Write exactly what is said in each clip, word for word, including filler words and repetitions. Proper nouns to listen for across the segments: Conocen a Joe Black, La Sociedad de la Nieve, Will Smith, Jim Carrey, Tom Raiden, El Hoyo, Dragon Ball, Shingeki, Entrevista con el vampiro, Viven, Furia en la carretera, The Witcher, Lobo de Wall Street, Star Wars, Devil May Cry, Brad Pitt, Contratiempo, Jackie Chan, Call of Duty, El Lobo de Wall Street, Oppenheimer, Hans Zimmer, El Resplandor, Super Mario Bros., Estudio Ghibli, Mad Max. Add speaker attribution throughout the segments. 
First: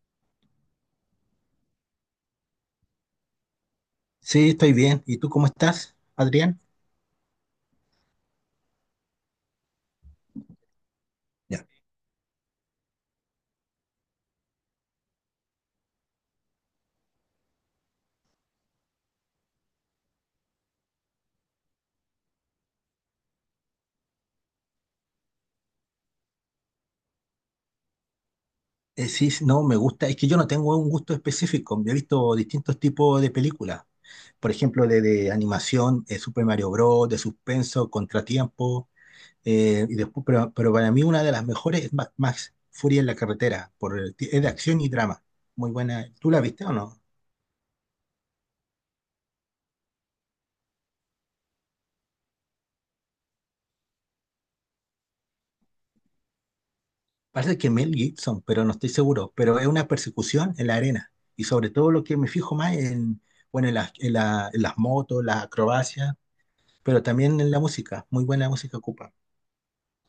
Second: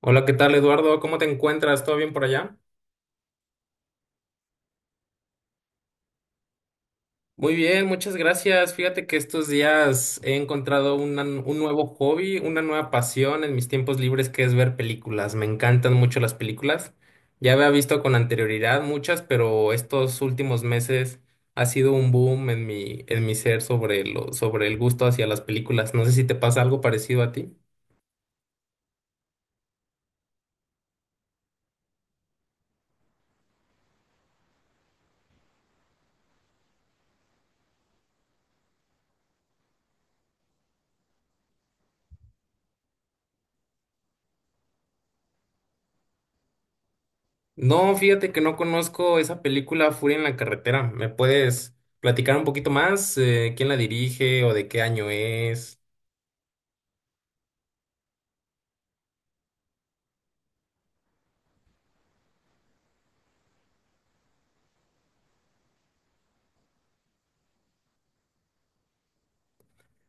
Speaker 1: Hola, ¿qué tal, Eduardo? ¿Cómo te encuentras? ¿Todo bien por allá?
Speaker 2: Sí, estoy bien. ¿Y tú cómo estás, Adrián?
Speaker 1: Muy bien, muchas gracias. Fíjate que estos días he encontrado una- un
Speaker 2: Ya.
Speaker 1: nuevo hobby, una nueva pasión en mis tiempos libres que es ver películas. Me encantan mucho las películas. Ya había visto con anterioridad muchas, pero estos últimos meses ha sido un boom en mi, en mi ser sobre lo, sobre el gusto hacia las películas. No sé si te pasa algo parecido a ti.
Speaker 2: Eh, sí, sí, no, me gusta. Es que yo no tengo un gusto específico. Yo he visto distintos tipos de películas. Por ejemplo, de, de animación, eh, Super Mario Bros., de suspenso, Contratiempo. eh, y después, pero, pero para mí una de las mejores es Mad Max, Furia en la carretera. Por el ti- es de acción y drama. Muy buena. ¿Tú la viste o no?
Speaker 1: No, fíjate que no conozco esa película Furia en la carretera. ¿Me puedes platicar un poquito más? Eh, ¿quién la dirige o de qué año es?
Speaker 2: Parece que Mel Gibson, pero no estoy seguro. Pero es una persecución en la arena. Y sobre todo lo que me fijo más en, bueno, en las, en la- en las motos, las acrobacias. Pero también en la música, muy buena música ocupa.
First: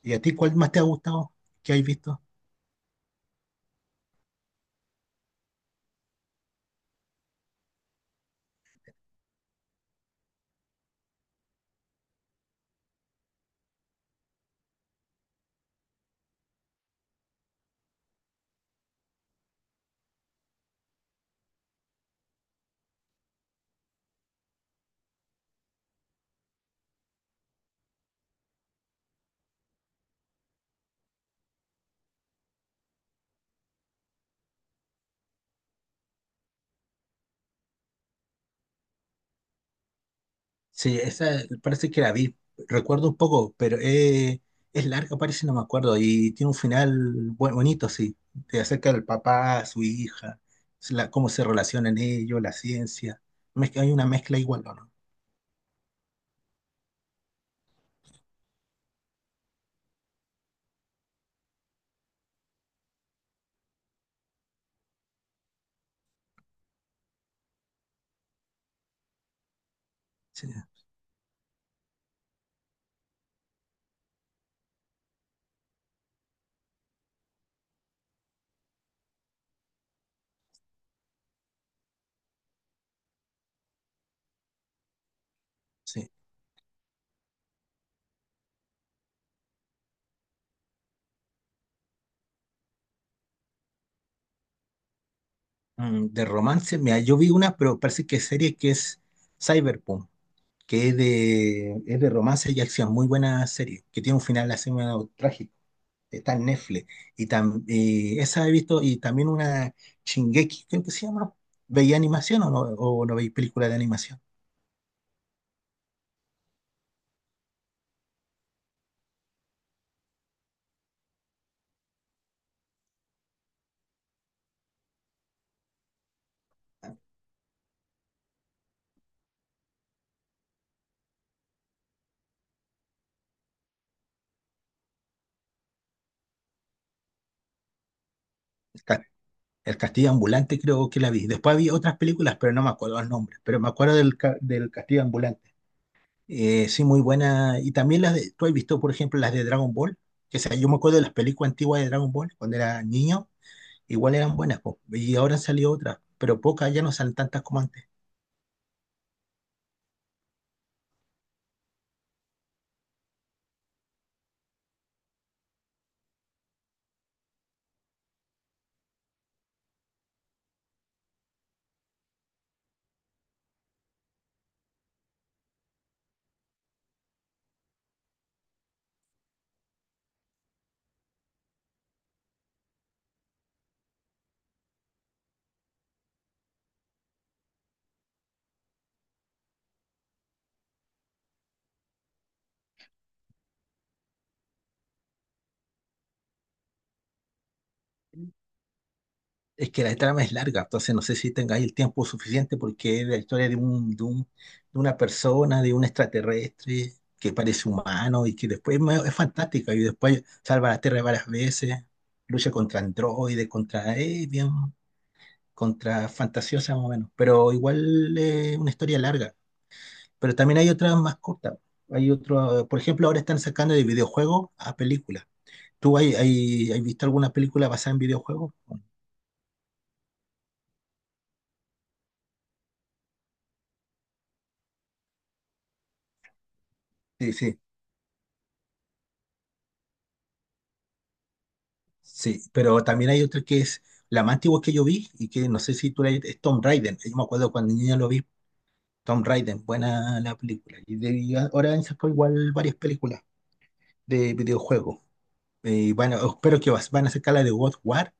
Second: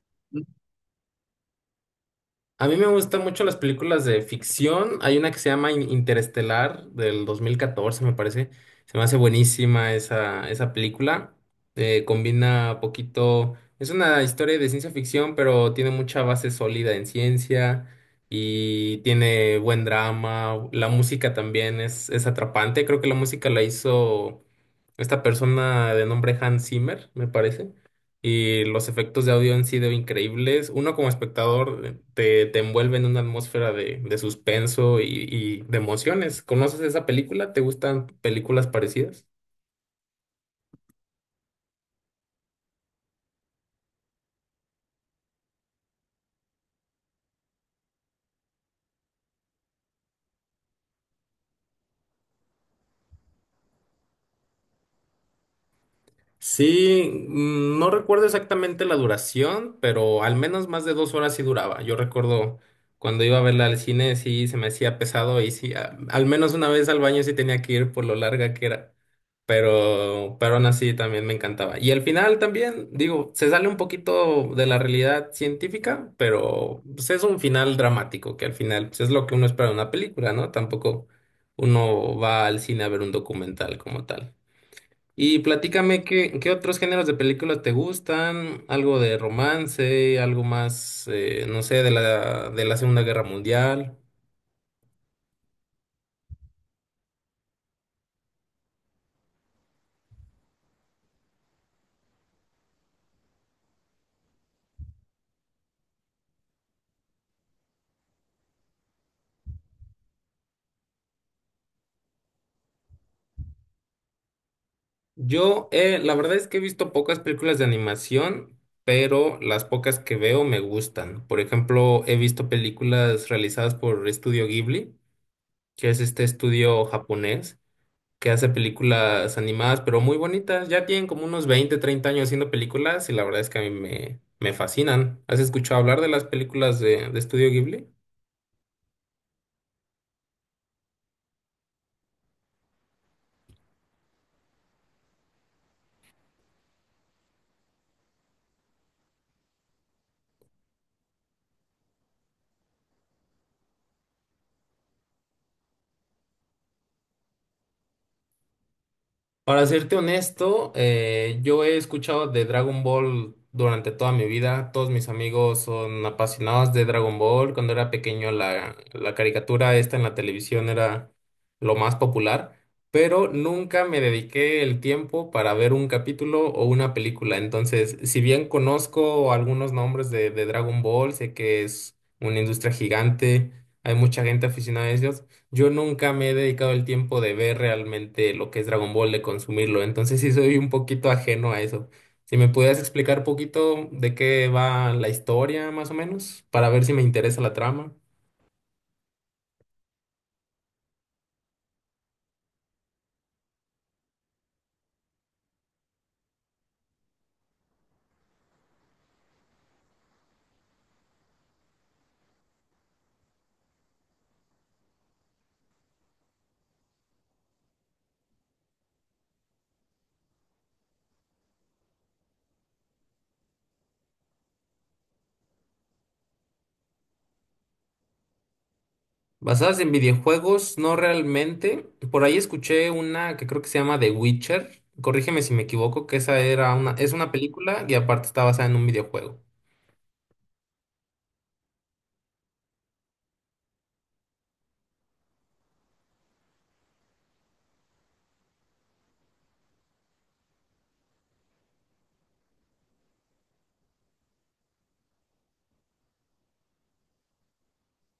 Speaker 2: ¿Y a ti cuál más te ha gustado que has visto?
Speaker 1: A mí me gustan mucho las películas de ficción. Hay una que se llama In- Interestelar del dos mil catorce, me parece. Se me hace buenísima esa, esa película. Eh, combina poquito. Es una historia de ciencia ficción, pero tiene mucha base sólida en ciencia y tiene buen drama. La música también es, es atrapante. Creo que la música la hizo esta persona de nombre Hans Zimmer, me parece. Y los efectos de audio han sido increíbles. Uno como espectador te, te envuelve en una atmósfera de, de suspenso y, y de emociones. ¿Conoces esa película? ¿Te gustan películas parecidas?
Speaker 2: Sí, esa parece que la vi, recuerdo un poco, pero eh, es larga, parece, no me acuerdo, y tiene un final bu- bonito, sí, te acerca del papá, a su hija, s- la- cómo se relacionan ellos, la ciencia, Mezcla- hay una mezcla igual, ¿o ¿no?
Speaker 1: Sí, mm, no recuerdo exactamente la duración, pero al menos más de dos horas sí duraba. Yo recuerdo cuando iba a verla al cine, sí se me hacía pesado y sí, a- al menos una vez al baño sí tenía que ir por lo larga que era. Pero,
Speaker 2: Sí,
Speaker 1: pero aún así también me encantaba. Y al final también, digo, se sale un poquito de la realidad científica, pero pues, es un final dramático, que al final pues, es lo que uno espera de una película, ¿no? Tampoco uno va al cine a ver un documental como tal. Y platícame
Speaker 2: sí.
Speaker 1: qué, qué otros géneros de películas te gustan, algo de romance, algo más, eh, no sé, de la, de la Segunda Guerra Mundial.
Speaker 2: Mm, de romance, mira, yo vi una, pero parece que es serie que es Cyberpunk, que es de, es de romance y acción, muy buena serie, que tiene un final así medio trágico. Está en Netflix. Y, tam- y esa he visto, y también una Shingeki, creo que se llama. ¿Veía animación o no, o no veis películas de animación?
Speaker 1: Yo, eh, la verdad es que he visto pocas películas de animación, pero las pocas que veo me gustan. Por ejemplo, he visto películas realizadas por Estudio Ghibli, que es este estudio japonés, que hace películas animadas, pero muy bonitas. Ya tienen como unos veinte treinta años haciendo películas y la verdad es que a mí me, me fascinan. ¿Has escuchado hablar de las películas de, de Estudio Ghibli?
Speaker 2: El, ca- el Castillo Ambulante creo que la vi. Después vi otras películas, pero no me acuerdo el nombre. Pero me acuerdo del, ca- del Castillo Ambulante. Eh, sí, muy buena. Y también las de, tú has visto, por ejemplo, las de Dragon Ball. Que sea, yo me acuerdo de las películas antiguas de Dragon Ball cuando era niño. Igual eran buenas, po. Y ahora han salido otras, pero pocas, ya no salen tantas como antes.
Speaker 1: Para serte honesto, eh, yo he escuchado de Dragon Ball durante toda mi vida. Todos mis amigos son apasionados de Dragon Ball. Cuando era pequeño, la, la caricatura esta en la televisión era lo más popular, pero nunca me dediqué el tiempo para ver un capítulo o una película. Entonces, si bien conozco algunos nombres de, de Dragon Ball, sé que es una industria gigante, hay mucha gente aficionada a ellos. Yo nunca me he dedicado el tiempo de ver realmente lo que es Dragon Ball, de consumirlo, entonces sí soy un poquito ajeno a eso. Si me pudieras explicar poquito de qué va la historia, más o menos, para ver si me interesa la trama.
Speaker 2: Es que la trama es larga, entonces no sé si tengáis el tiempo suficiente porque es la historia de un, de un- de una persona, de un extraterrestre que parece humano y que después me- es fantástica y después salva la Tierra varias veces, lucha contra androides, contra aliens, contra fantasiosa más o menos, pero igual es una historia larga. Pero también hay otras más cortas. Hay otro, por ejemplo, ahora están sacando de videojuegos a películas. ¿Tú hay, hay, has visto alguna película basada en videojuegos?
Speaker 1: Basadas en videojuegos, no realmente. Por ahí escuché una que creo que se llama The Witcher. Corrígeme si me equivoco, que esa era una, es una
Speaker 2: Sí, sí.
Speaker 1: película y aparte está basada en un videojuego.
Speaker 2: Sí, pero también hay otra que es la más antigua que yo vi y que no sé si tú la es Tom Raiden. Yo me acuerdo cuando niño lo vi, Tom Raiden, buena la película. Y, de, y ahora han sacado igual varias películas de videojuegos. Eh, bueno, espero que vas- van a sacar la de God of War.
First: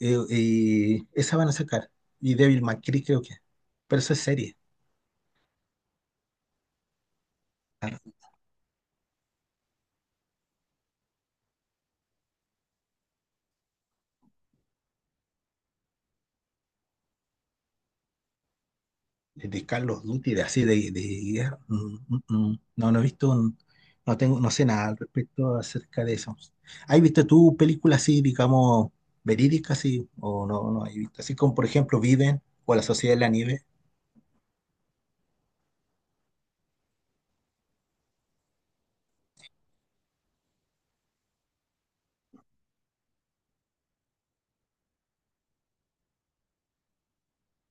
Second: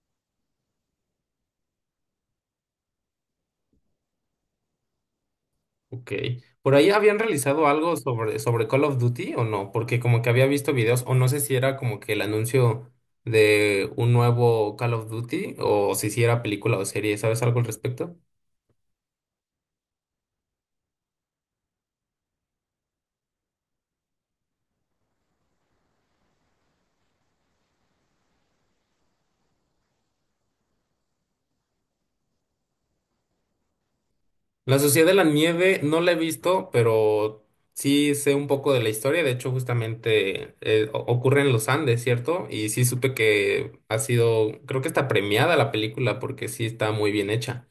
Speaker 2: eh, eh, Esa van a sacar. Y Devil May Cry creo que. Pero eso es serie.
Speaker 1: Ok. ¿Por ahí habían realizado algo
Speaker 2: Ah,
Speaker 1: sobre, sobre Call of Duty o no? Porque como que había visto videos, o no sé si era como que el anuncio de un nuevo Call of Duty, o si sí era película o serie, ¿sabes algo al respecto?
Speaker 2: de Carlos Duty, de así, de, de guerra, mm, mm, mm. no, no he visto, un- no tengo, no sé nada al respecto acerca de eso. ¿Has visto tú películas así, digamos, verídicas, así, o no, no has visto? Así como, por ejemplo, Viven o La Sociedad de la Nieve.
Speaker 1: La Sociedad de la Nieve no la he visto, pero sí sé un poco de la historia. De hecho, justamente eh, o- ocurre en los Andes, ¿cierto? Y sí supe que ha sido, creo que está premiada la película porque sí está muy bien hecha.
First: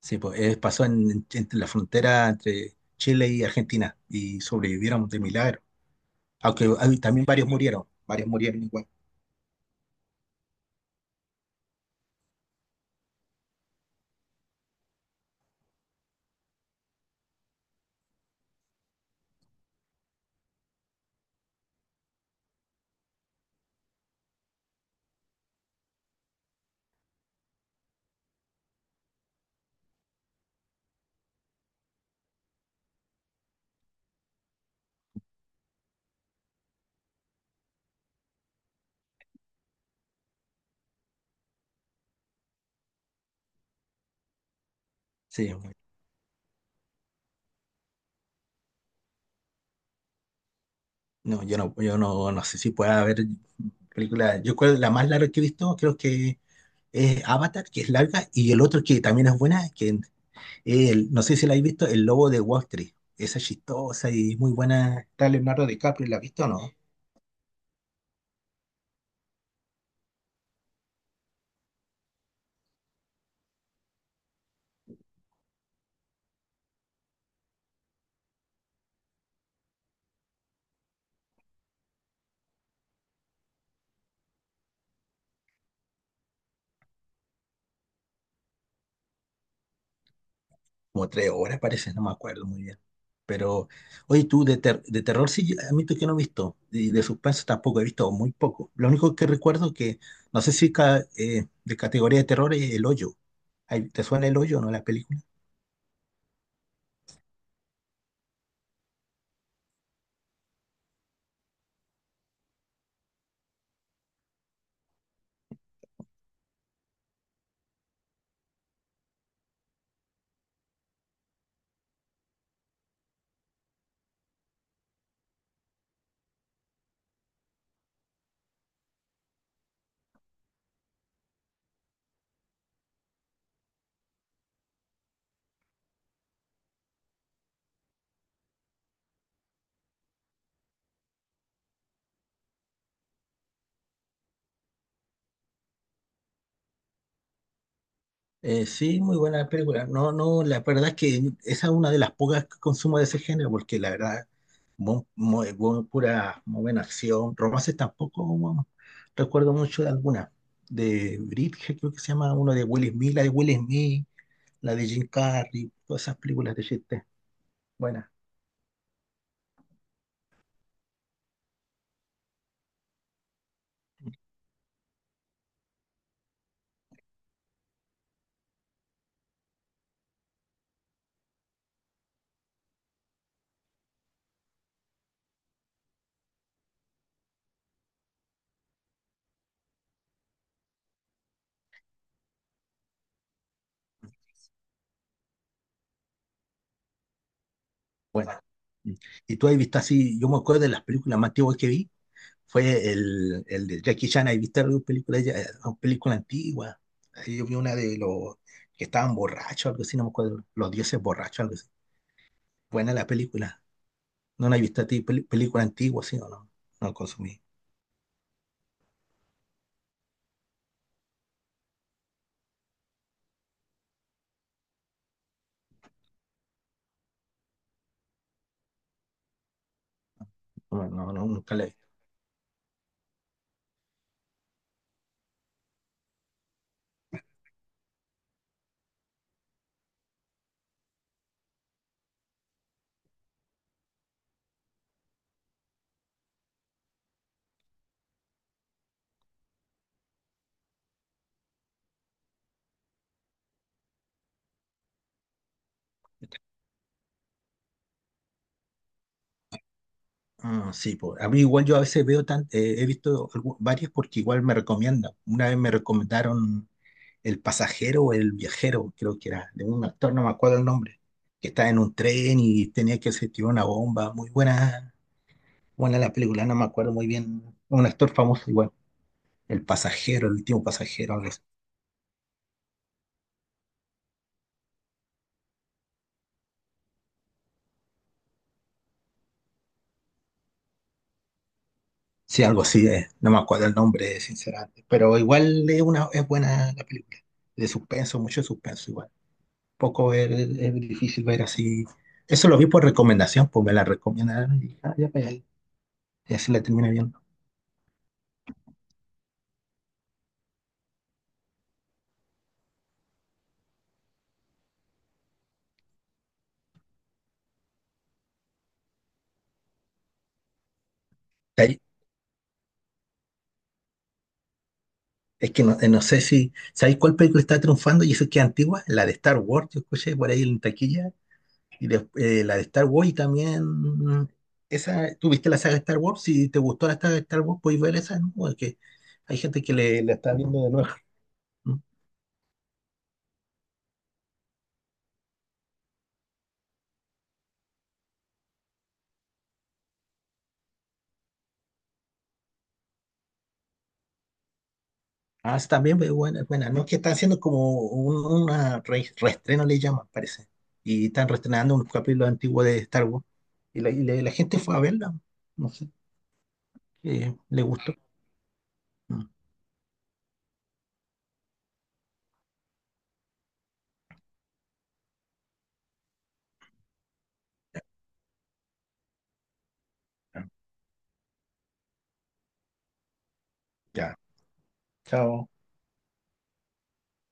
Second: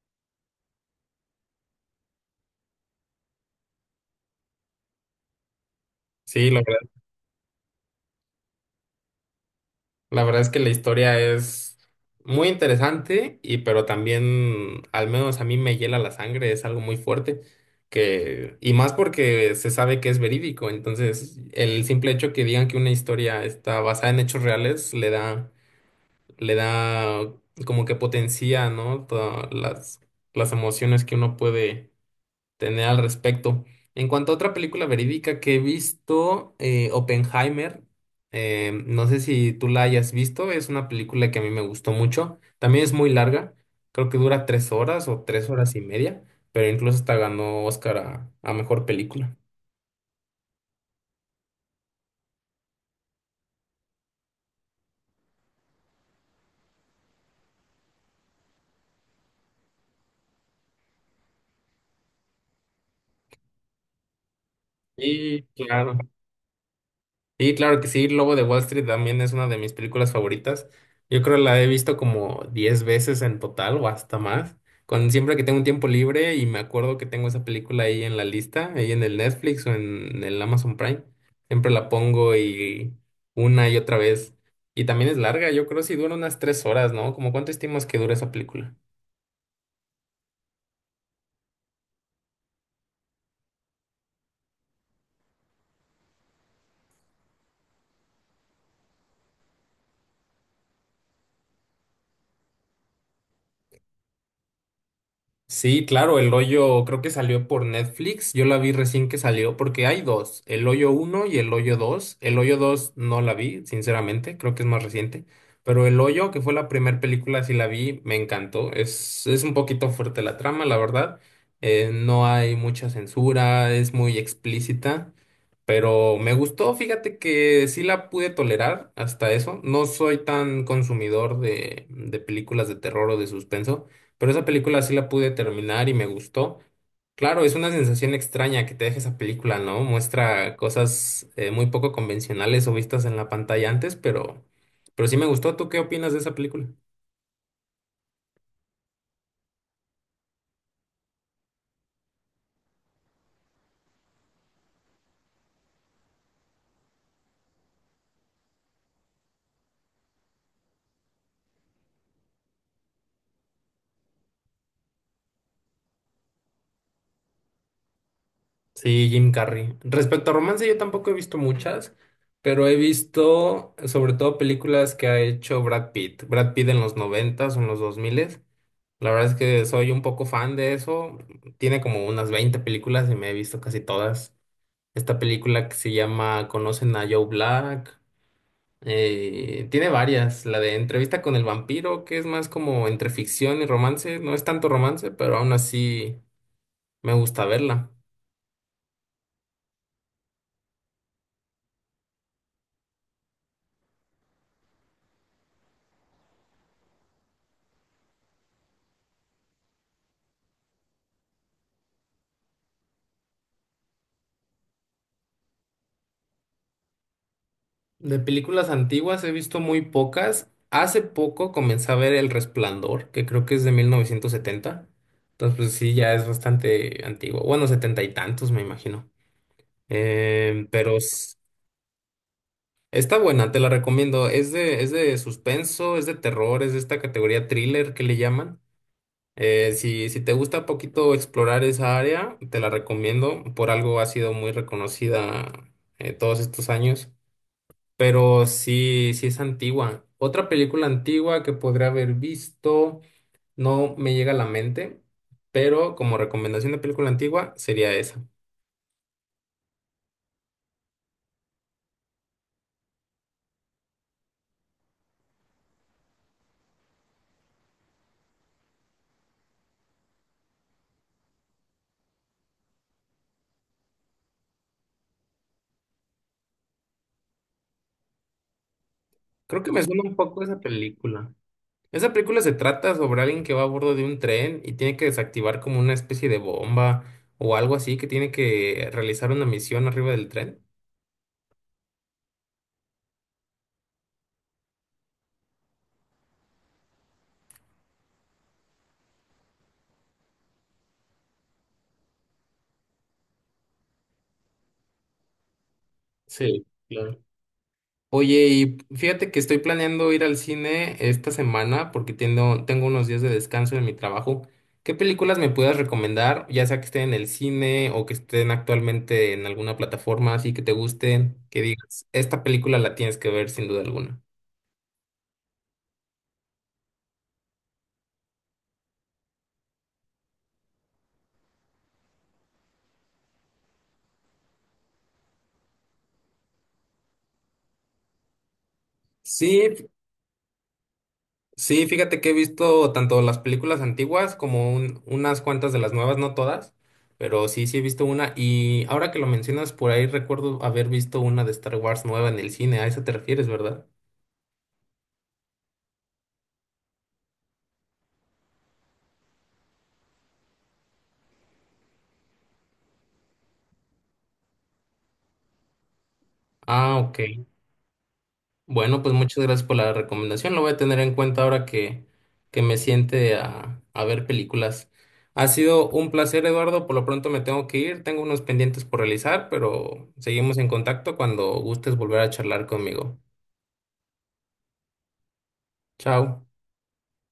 Speaker 2: Sí, pues eh, pasó en, en- entre la frontera entre Chile y Argentina y sobrevivieron de milagro.
Speaker 1: Sí, lo
Speaker 2: Aunque hay- también varios murieron, varios murieron igual.
Speaker 1: La verdad es que la historia es muy interesante y pero también, al menos a mí me hiela la sangre, es algo muy fuerte que y más porque se sabe que es verídico, entonces el simple hecho que digan que una historia está basada en hechos reales le da le da como que potencia, ¿no? Todas las las emociones que uno puede tener al respecto. En cuanto a otra película verídica que he visto, eh, Oppenheimer, eh, no sé si tú la hayas visto, es una película que a mí me gustó mucho, también es muy larga, creo que dura tres horas o tres
Speaker 2: Sí, bueno,
Speaker 1: horas y media, pero incluso hasta ganó Oscar a, a mejor película.
Speaker 2: no, yo no, yo no, no sé si pueda haber películas. Yo creo que la más larga que he visto, creo que es Avatar, que es larga, y el otro que también es buena, que es el- no sé si la habéis visto, El Lobo de Wall Street. Esa es chistosa y muy buena. Está
Speaker 1: Sí,
Speaker 2: Leonardo
Speaker 1: claro.
Speaker 2: DiCaprio, ¿la has visto o no?
Speaker 1: Sí, claro que sí, Lobo de Wall Street también es una de mis películas favoritas. Yo creo que la he visto como diez veces en total o hasta más. Con siempre que tengo un tiempo libre y me acuerdo que tengo esa película ahí en la lista, ahí en el Netflix o en el Amazon Prime, siempre la pongo y una y otra vez. Y también es larga, yo creo si dura unas tres horas, ¿no? ¿Cómo cuánto estimas que dura esa película?
Speaker 2: Como tres horas parece, no me acuerdo muy bien. Pero, oye, tú de, ter- de terror sí, yo admito que no he visto, y de suspenso tampoco he visto, muy poco. Lo único que recuerdo que, no sé si ca- eh, de categoría de terror es El Hoyo. Ay, ¿te suena El Hoyo, no, la película?
Speaker 1: Sí, claro, El Hoyo creo que salió por Netflix. Yo la vi recién que salió porque hay dos, El Hoyo uno y El Hoyo dos. El Hoyo dos no la vi, sinceramente, creo que es más reciente. Pero El Hoyo, que fue la primera película, sí la vi, me encantó. Es, es un poquito fuerte la trama, la verdad. Eh, no hay mucha censura, es muy explícita. Pero me gustó, fíjate que sí la pude tolerar hasta eso. No soy tan consumidor de, de películas de terror o de suspenso. Pero esa película sí la pude terminar y me gustó. Claro, es una sensación extraña que te deja esa película, ¿no? Muestra cosas eh, muy poco convencionales o vistas en la pantalla antes, pero, pero sí me gustó. ¿Tú qué opinas de esa película?
Speaker 2: Eh, sí, muy buena película. No, no, la verdad es que esa es una de las pocas que consumo de ese género, porque la verdad muy, muy- muy pura, muy buena acción. Romances tampoco bueno, recuerdo mucho de alguna. De Bridget, creo que se llama, uno de Will Smith, la de Will Smith, la de Jim Carrey, todas esas películas de chiste. Buena,
Speaker 1: Sí, Jim Carrey. Respecto a romance, yo tampoco he visto muchas, pero he visto sobre todo películas que ha hecho Brad Pitt. Brad Pitt en los noventas o en los dos miles. La verdad es que soy un poco fan de eso. Tiene como unas veinte películas y me he visto casi todas. Esta película que se llama Conocen a Joe Black, eh, tiene varias. La de Entrevista con el vampiro, que es más como entre ficción y romance. No es tanto romance, pero aún así me gusta verla.
Speaker 2: buena. Mm. Y tú ahí viste así, yo me acuerdo de las películas más antiguas que vi, fue el, el de Jackie Chan, ahí viste alguna película, ya- eh, una película antigua. Ahí yo vi una de los que estaban borrachos, algo así, no me acuerdo, los dioses borrachos, algo así. Buena la película. ¿No la has visto a ti? Pel- ¿Película antigua, sí o no? No consumí.
Speaker 1: De películas antiguas he visto muy pocas. Hace poco comencé a ver El Resplandor, que creo que es de mil novecientos setenta. Entonces, pues sí, ya es bastante antiguo. Bueno, setenta y tantos, me imagino. Em,
Speaker 2: No,
Speaker 1: pero
Speaker 2: no, no,
Speaker 1: s-
Speaker 2: nunca la he visto.
Speaker 1: Está buena, te la recomiendo. Es de, es de suspenso, es de terror, es de esta categoría thriller que le llaman. Eh, si, si te gusta poquito explorar esa área, te la recomiendo. Por algo ha sido muy reconocida eh, todos estos años. Pero sí, sí es antigua. Otra película antigua que podría haber visto, no me llega a la mente, pero como recomendación de película antigua sería esa.
Speaker 2: Ah, sí, pues. A mí igual yo a veces veo tan, eh, he visto algu- varias porque igual me recomiendan. Una vez me recomendaron El pasajero o El viajero, creo que era, de un actor, no me acuerdo el nombre, que estaba en un tren y tenía que se tiró una bomba. Muy buena, buena la película, no me acuerdo muy bien. Un actor famoso igual,
Speaker 1: Creo
Speaker 2: El
Speaker 1: que me suena un
Speaker 2: pasajero, El
Speaker 1: poco esa
Speaker 2: último pasajero, algo.
Speaker 1: película. Esa película se trata sobre alguien que va a bordo de un tren y tiene que desactivar como una especie de bomba o algo así, que tiene que realizar una misión arriba del tren.
Speaker 2: Sí, algo así es. No me acuerdo el nombre, sinceramente. Pero igual es una, es buena la película. De suspenso, mucho suspenso igual. Poco es, es difícil ver así. Eso lo vi por recomendación, pues me la recomendaron y ah, ya, pues, ahí. Y así la
Speaker 1: Sí,
Speaker 2: terminé
Speaker 1: claro.
Speaker 2: viendo.
Speaker 1: Oye, y fíjate que estoy planeando ir al cine esta semana porque tengo, tengo unos días de descanso en mi trabajo. ¿Qué películas me puedas recomendar? Ya sea que estén en el cine o que estén actualmente en alguna plataforma así que te gusten, que
Speaker 2: Ahí-
Speaker 1: digas, esta película la tienes que ver sin duda alguna.
Speaker 2: Es que no, eh, no sé si. ¿Sabéis cuál película está triunfando? Y eso que es antigua, la de Star Wars, yo escuché por ahí en taquilla. Y des- eh, la de Star Wars y también. Esa, ¿tú viste la saga de Star Wars? Si te gustó la saga de Star Wars, podéis ver esa, ¿no? Porque hay gente que
Speaker 1: Sí.
Speaker 2: le, la está viendo de nuevo. ¿No?
Speaker 1: Sí, fíjate que he visto tanto las películas antiguas como un- unas cuantas de las nuevas, no todas, pero sí, sí he visto una. Y ahora que lo mencionas, por ahí recuerdo haber visto una de Star Wars nueva en el cine. A eso te refieres, ¿verdad?
Speaker 2: Ah, sí, también es buena, buena. No, es que están haciendo como un, una re- reestreno, le llaman, parece. Y están reestrenando unos capítulos antiguos de Star Wars. Y la, y la- la gente fue a verla. No sé,
Speaker 1: Ah, ok.
Speaker 2: eh, le gustó.
Speaker 1: Bueno, pues
Speaker 2: Mm.
Speaker 1: muchas gracias por la recomendación. Lo voy a tener en cuenta ahora que, que me siente a, a ver películas. Ha sido un placer, Eduardo. Por lo pronto me tengo que ir. Tengo unos pendientes por realizar, pero seguimos en contacto cuando gustes volver a charlar conmigo.
Speaker 2: Ya, chao.
Speaker 1: Chao.